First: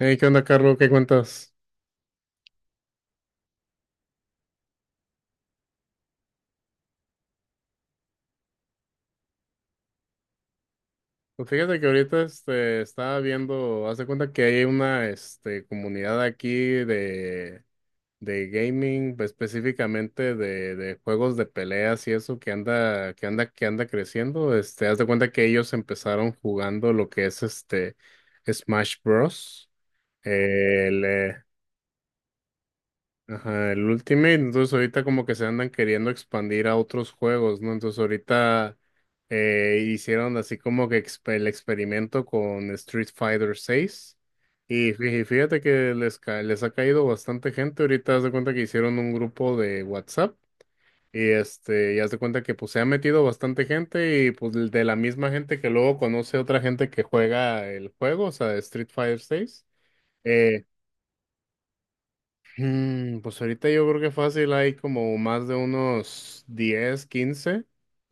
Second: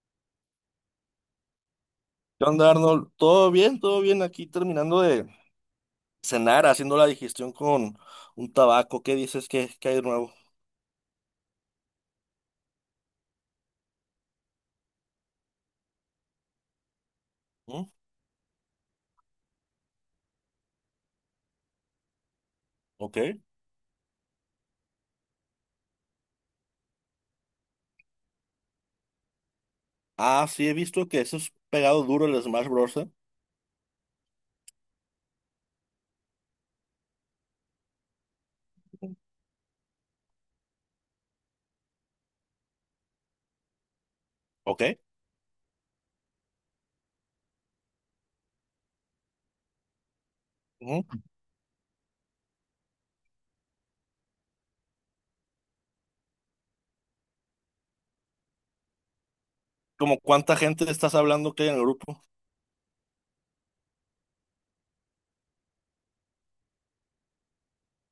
Hey, ¿qué onda, Carlos? ¿Qué cuentas? ¿Qué onda, Arnold? ¿Todo bien? ¿Todo bien? Aquí terminando de cenar, haciendo la digestión con un tabaco. ¿Qué dices que hay de nuevo? Pues fíjate que ahorita estaba viendo, haz de cuenta que hay una comunidad aquí de, ¿Mm? de gaming, pues, específicamente de juegos de peleas y eso que anda, ¿Ok? que anda, que anda creciendo. Haz de cuenta que ellos empezaron jugando lo que es Smash Bros. Ah, sí, he visto que eso es pegado duro el Smash Bros. ¿Eh? Ajá, el Ultimate. Entonces ahorita como que se andan queriendo expandir a otros juegos, ¿no? Entonces ahorita hicieron así como que el experimento con Street Fighter 6, ¿Ok? y fíjate que les ha caído bastante gente. Ahorita haz de cuenta que hicieron un grupo de WhatsApp, Ujú. y ya haz de cuenta que pues se ha metido bastante gente, y pues de la misma gente que luego conoce otra gente que juega el juego, o sea, Street Fighter 6. ¿Cómo cuánta eh, gente estás hablando que hay en el grupo? Pues ahorita yo creo que fácil hay como más de unos 10 quince.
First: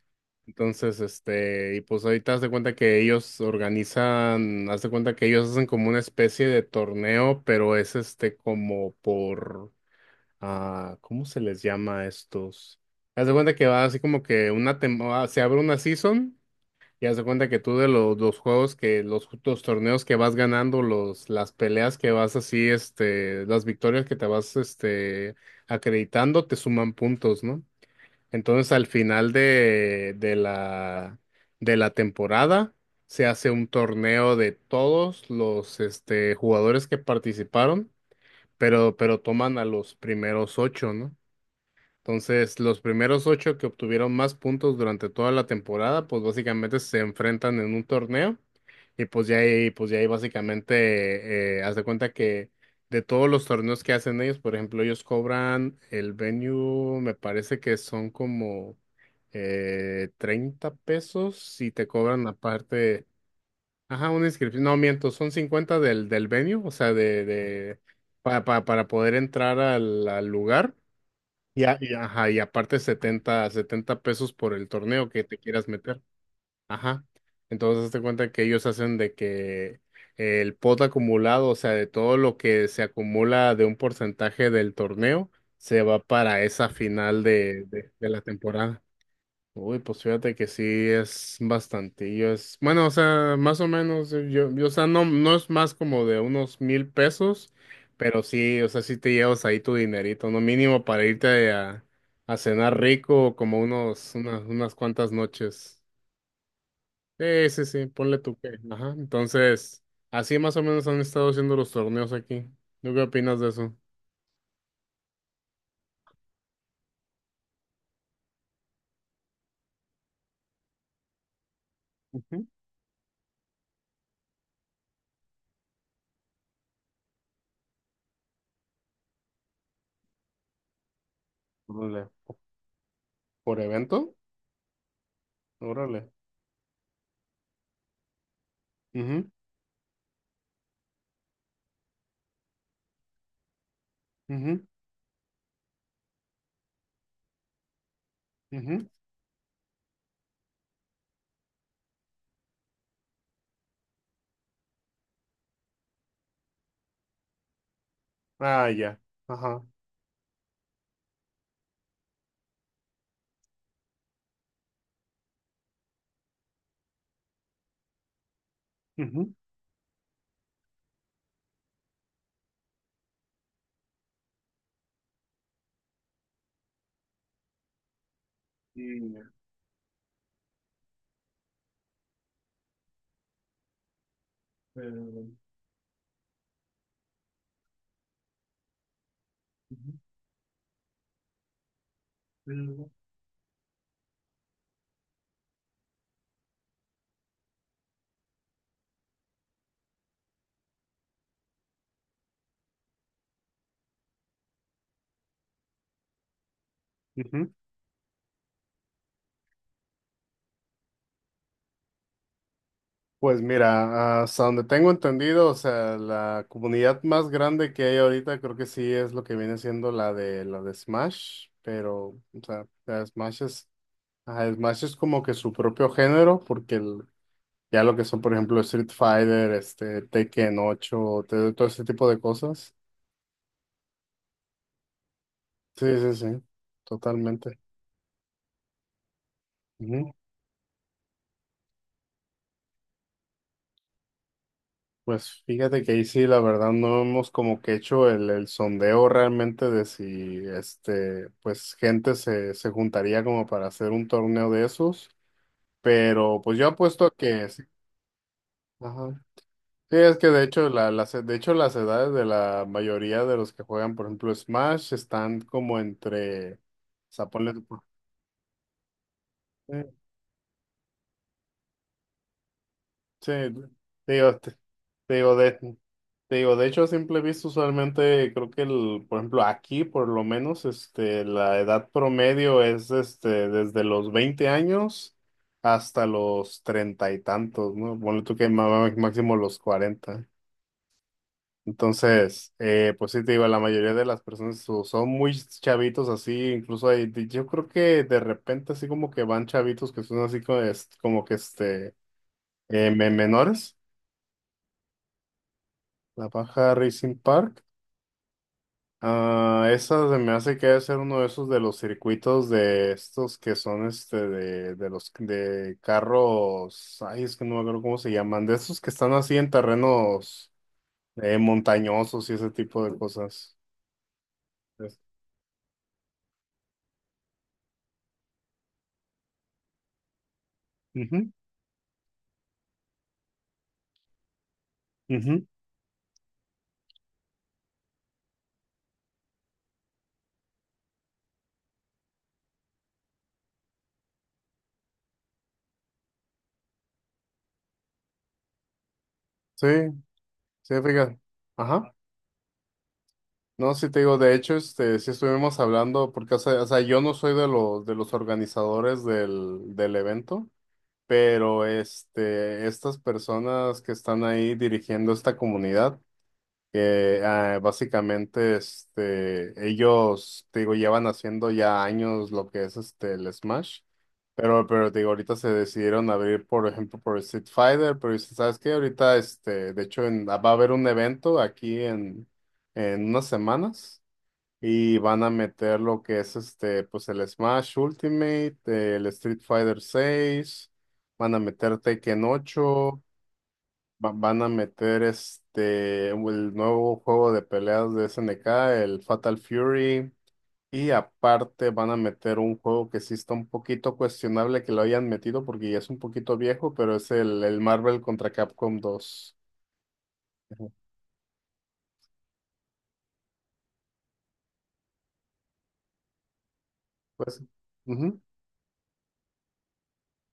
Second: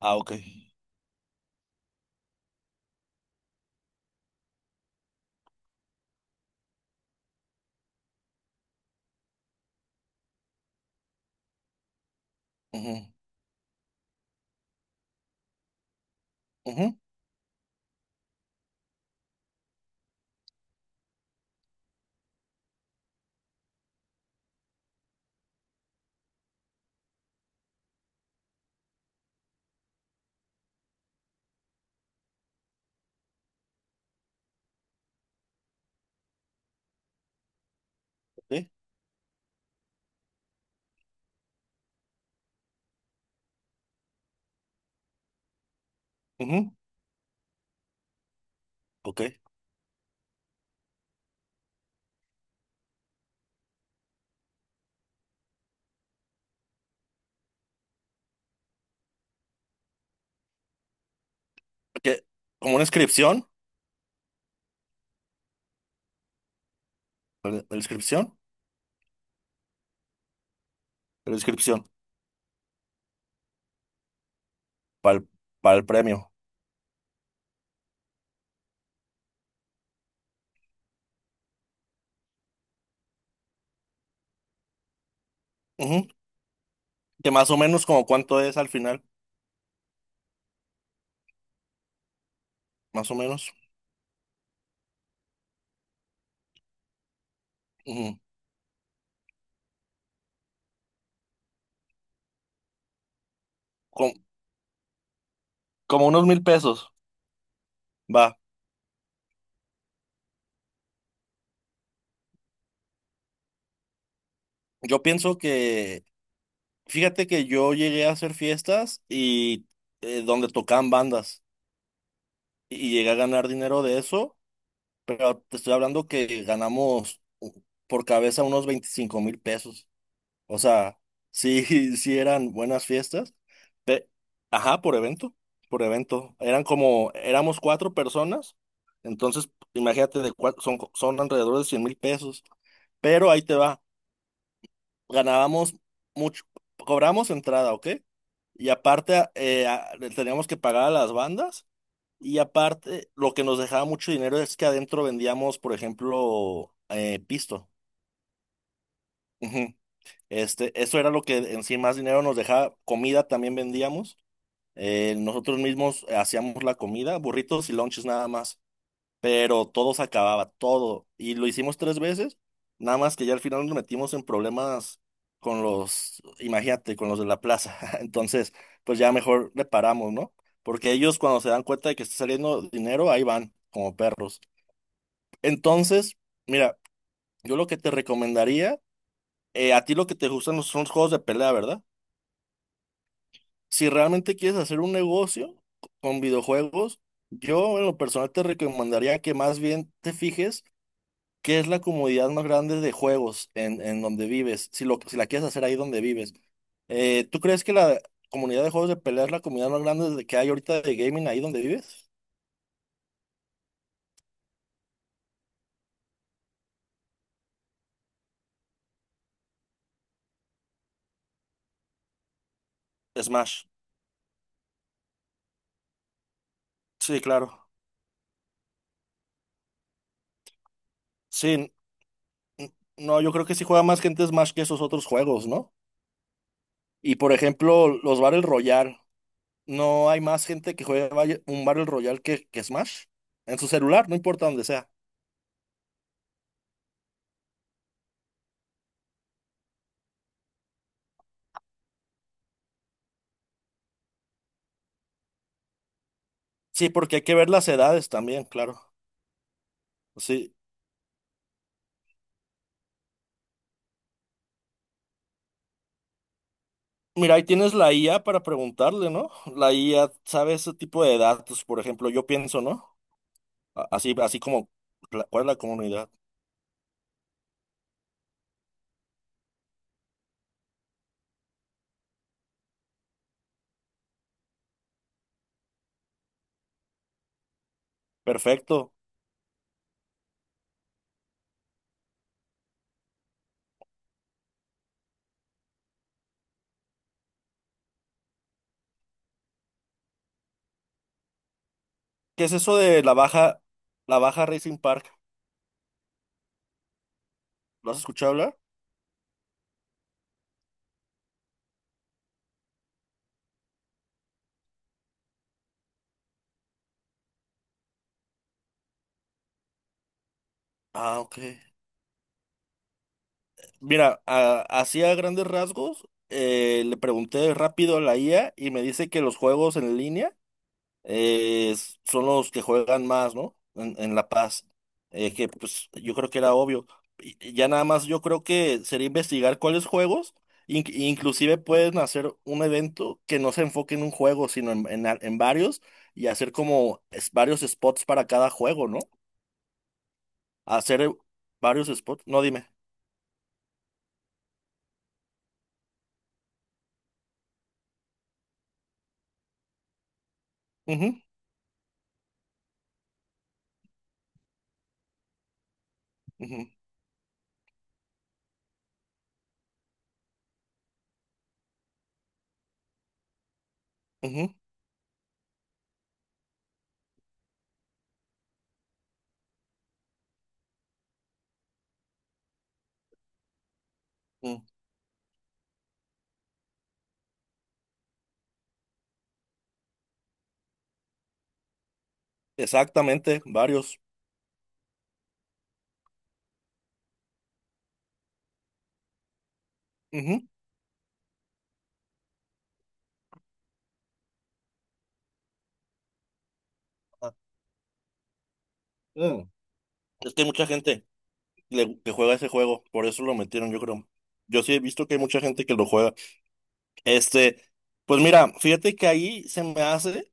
Ah, ok. Entonces, y pues ahorita haz de cuenta que ellos organizan, haz de cuenta que ellos hacen como una especie de torneo, pero es como por, ¿cómo se les llama a estos? Ujú, Haz de cuenta que va así como que se abre una season. ujú, Ya se cuenta que tú de los juegos que, los torneos que vas ganando, los, las peleas que vas así, las victorias que te vas, acreditando, te suman puntos, ¿no? Entonces al final de la temporada se hace un torneo de todos los, jugadores que participaron, ok, pero toman a los primeros ocho, ¿no? Entonces, los primeros ocho que obtuvieron más puntos durante toda la temporada pues ujú, básicamente se enfrentan en un torneo, y ok. pues ya ahí básicamente, haz de cuenta que de todos los torneos que hacen ellos, por ejemplo, ellos cobran el venue, me parece que son como $30, y te ¿Qué? cobran ¿Como una aparte, inscripción? ajá, una inscripción. No miento, son 50 del venue, o sea, ¿La inscripción? para poder entrar al lugar. La Y, a- inscripción y, ajá, y aparte setenta pesos por el torneo para que te quieras para el meter. premio. Ajá. Entonces, hazte cuenta que ellos hacen de que el pot acumulado, o sea, de todo lo que se acumula de un porcentaje del torneo, se va Ujú. para esa final ¿Que más o de, menos de, como de la cuánto es al temporada. final, Uy, pues fíjate que sí es bastantillo. Bueno, o más o sea, menos? más o menos, o sea, no, no es más como de unos $1,000, Ujú. pero sí, o sea, sí te llevas ahí tu dinerito. No mínimo para irte a cenar rico como unos, unas cuantas noches. ¿Como unos 1,000 pesos? Sí, sí, sí, ponle tu Va. que, ajá. Entonces, así más o menos han estado haciendo los torneos aquí. ¿Tú qué opinas de eso? Yo pienso que, fíjate que yo llegué a hacer fiestas y donde tocaban bandas Ujú. y llegué a ganar dinero de eso, pero te estoy hablando que ganamos por cabeza unos 25,000 pesos. O sea, sí, Órale. sí eran buenas fiestas. ¿Por pe- evento? Ajá, por evento, por Órale. evento. Eran como, éramos cuatro personas, Ujú, entonces imagínate, de cuatro, son alrededor de 100,000 pesos, pero ahí te va. ujú, Ganábamos mucho, cobramos entrada, ¿ok? Y ujú. aparte le teníamos que pagar a las bandas y aparte lo que nos dejaba mucho dinero es que adentro vendíamos, por ejemplo, pisto. Ah, ya. Ajá. Ujú. Este, eso era lo que en sí más dinero nos dejaba. Comida también vendíamos. Nosotros mismos hacíamos la comida, burritos y lonches nada más. Pero todo se acababa, todo. Y lo hicimos tres veces, nada más que ya al final nos metimos en problemas con los, imagínate, con los de la plaza. Entonces, Y, pues ya mejor le paramos, ¿no? Porque ellos cuando se dan cuenta de que está saliendo dinero, ahí van, como perros. pero, Entonces, mira, yo lo que te recomendaría, a Ujú. ti lo que te gustan son los juegos de pelea, ¿verdad? pero- Si realmente quieres hacer un negocio con videojuegos, yo en lo personal te recomendaría que más bien te fijes. ¿Qué es la comodidad más grande de juegos en donde vives? Si, si la quieres hacer ahí donde vives. ¿Tú Ujú. crees que la comunidad de juegos de pelea es la comunidad más grande que hay ahorita de gaming ahí donde vives? Pues mira, hasta donde tengo entendido, o sea, la comunidad más grande que hay ahorita creo que sí es lo que viene siendo la de Smash, pero o sea, la de Smash Smash. es. Ajá, Smash es como que su propio género, porque Sí, claro. ya lo que son, por ejemplo, Street Fighter, Tekken 8, Sí, todo ese tipo de cosas. no, yo creo que sí juega más gente Smash que esos otros juegos, ¿no? Sí, sí, sí, Y por totalmente. ejemplo, los Battle Royale. ¿No hay más gente que juega un Battle Royale que Smash? En su celular, no importa donde sea. Pues fíjate que ahí sí, la verdad, no hemos como que hecho el sondeo realmente de si, pues gente se juntaría como para hacer un torneo de esos, pero pues yo Sí, apuesto a porque hay que que ver sí. las edades también, claro. Ajá. Sí, es que de Sí. hecho, de hecho las edades de la mayoría de los que juegan, por ejemplo, Smash, están como entre, o sea, Mira, ahí ponle, tienes la IA para preguntarle, ¿no? La eh, IA sabe ese tipo de datos, por ejemplo, yo pienso, ¿no? sí, Así, digo, así te como, digo. ¿cuál es la comunidad? Te digo, de hecho, a simple vista, usualmente creo que por ejemplo, aquí por lo menos, la edad promedio es desde los 20 años hasta los 30 y tantos, ¿no? Ponle tú que Perfecto. máximo los 40. Entonces, pues sí, te digo, la mayoría de las personas son muy chavitos así. Incluso hay, yo creo que de repente así como que van chavitos que son así como, como que ¿Qué es eso de menores, la baja Racing Park? la Baja Racing Park. ¿Lo has escuchado hablar? Ah, esa se me hace que debe ser uno de esos de los circuitos de estos que son de los de carros, ay, es que no me acuerdo cómo se llaman, de esos que están así en terrenos Ah, ok. montañosos y ese tipo de cosas. Mira, Es- así a grandes rasgos, le pregunté rápido a la IA y me dice que los juegos en línea Ujú, eh, son los que juegan más, ¿no? En La Paz. Ujú. Que pues yo creo que era obvio. Y ya nada más yo creo que sería investigar cuáles juegos, inclusive pueden hacer un evento que no se enfoque en un juego, sino en varios y hacer como varios spots para cada juego, ¿no? Sí, sí, Hacer fíjate. varios Ajá. spots, no dime. No, sí te digo, de hecho, sí estuvimos hablando, porque, yo no soy de los organizadores del evento. Ujú, Pero estas personas que están ahí dirigiendo esta comunidad, ujú, básicamente ellos, te digo, llevan haciendo ya años lo que es el Smash, ujú, pero te digo, ahorita se decidieron abrir, por ejemplo, por Street Fighter, pero dices, ¿sabes qué? Ahorita, de hecho, va a haber un evento aquí en, unas semanas, mm. y van a meter lo que es pues el Smash Ultimate, el Street Fighter 6, van a meter Tekken 8, Exactamente, varios. Van a meter el nuevo juego de peleas de SNK, el Fatal Fury, Ujú. y aparte van a meter un juego que sí está un poquito cuestionable que lo hayan metido, porque ya es un poquito viejo, pero es Ah, el Marvel contra Capcom 2. mm. Es que hay mucha Ujú. gente que juega ese juego, por eso lo metieron, yo creo. Yo sí he visto que hay mucha gente que lo juega. Pues, Este, ujú, pues mira, fíjate que ahí se me hace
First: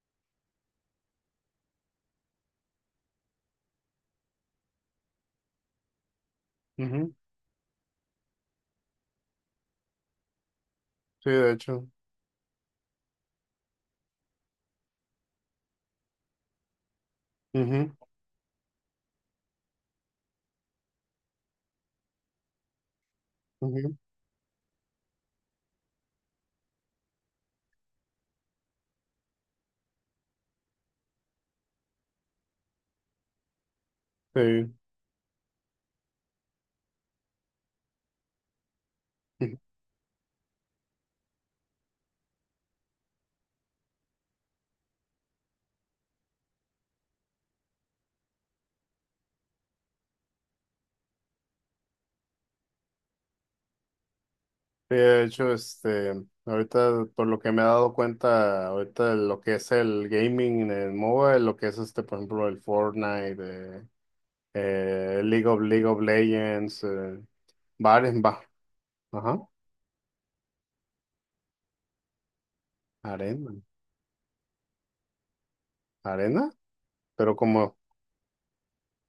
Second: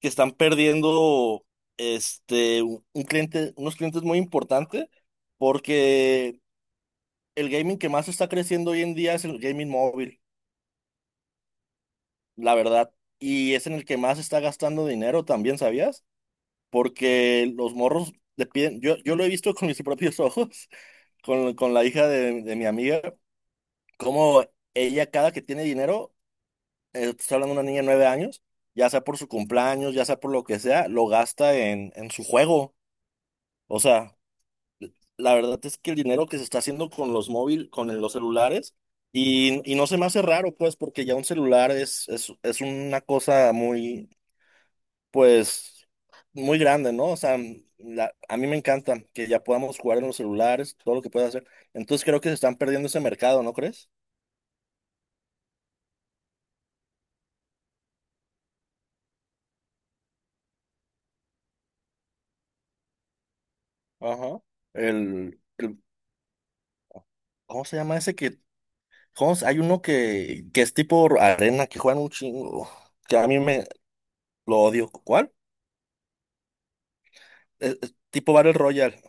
que están perdiendo este un cliente, unos clientes muy importantes, porque ujú, el gaming que más está creciendo hoy en día es el gaming móvil, sí, de hecho, la verdad, y es en el que más está gastando dinero también, ¿sabías? Porque los ujú, morros le piden, yo lo he visto con mis propios ojos, con la hija de mi amiga. ujú, Como ella cada que tiene dinero, te estoy hablando de una niña de 9 años, ya sea por su cumpleaños, ya sea por lo que sea, lo gasta en su juego. O sea, la verdad es que el dinero que se está haciendo con los móviles, con los celulares, sí. Y no se me hace raro, pues, porque ya un celular es una cosa muy, pues, muy grande, ¿no? O sea, a mí me encanta que ya podamos jugar en los celulares, todo lo que pueda hacer. Entonces creo que se están perdiendo ese mercado, ¿no crees? Sí, de hecho, ahorita por lo que me he dado cuenta, ahorita lo que es el gaming en mobile, lo que es por ejemplo, el Fortnite, eh, Ajá. El, el League of Legends, ¿cómo se llama bares, ese que? va, ajá, Hay uno que es tipo arena, que juegan un chingo, que a mí arena, me lo odio. ¿Cuál? arena, pero como, Es tipo Battle Royale.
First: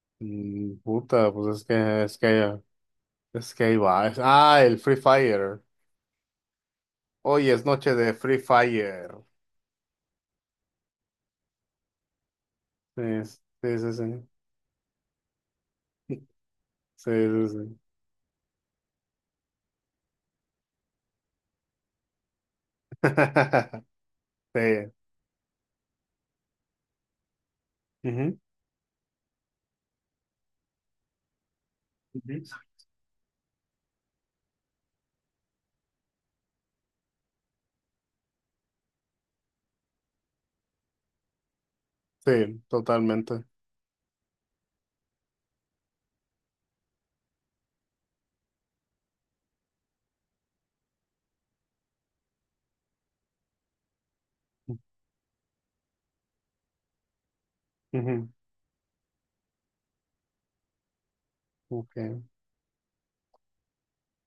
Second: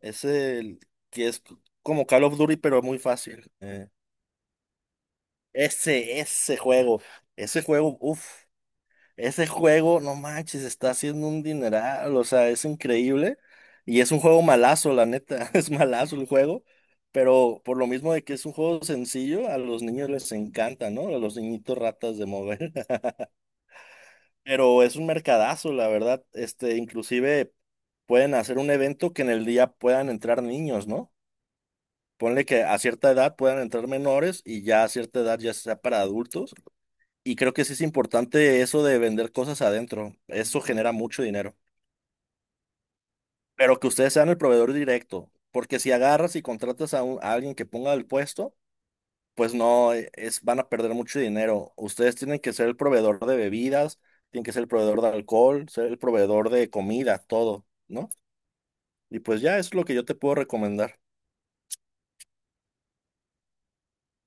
Es el que puta, es pues como Call of Duty, pero muy fácil. es que ahí va, el Free Fire. ese, ese juego, Hoy ese es noche juego, de uff, Free Fire. ese juego, no manches, está haciendo un dineral, o sea, es Sí, increíble. sí, sí, Y es un sí, juego malazo, la neta, es malazo el juego. sí, sí, Pero sí. por lo mismo de que es un juego sencillo, a los niños les encanta, ¿no? A los niñitos ratas de mover. Pero Sí. es un mercadazo, la verdad. Este, inclusive pueden hacer un evento que en el día puedan entrar niños, ¿no? Ponle Ujú. que a cierta edad puedan entrar menores y ya a cierta edad ya sea para adultos. Y creo que sí es importante eso de vender cosas adentro. Eso genera mucho dinero. Sí, totalmente. Pero que ustedes sean el proveedor directo. Porque si agarras y contratas a alguien que ponga el puesto, pues no, es, van a perder mucho dinero. Ustedes tienen que ser el proveedor de bebidas, tienen que ser el proveedor de alcohol, ser el proveedor de comida, todo, ¿no? Ujú, Y pues ya es lo que yo te puedo recomendar. ok.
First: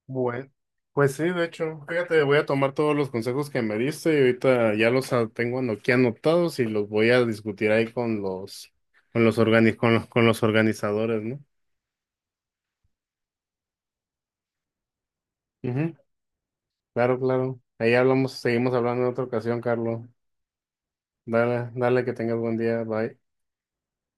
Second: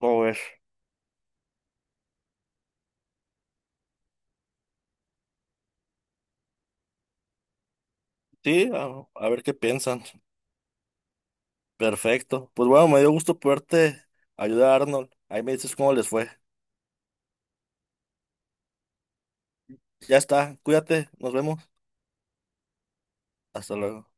A ver, Bueno, pues sí, de hecho, fíjate, voy a tomar todos los consejos que me diste, y ahorita ya tengo aquí anotados, y los voy a discutir ahí sí, a ver qué piensan. Con los organizadores, ¿no? Perfecto. Pues bueno, me dio gusto poderte ayudar, Arnold. Ahí me dices cómo Ujú, les fue. claro, claro. Ahí hablamos, seguimos hablando en otra ocasión, Carlos. Ya está, cuídate, nos vemos. Dale, dale, que tengas buen día. Bye. Hasta luego.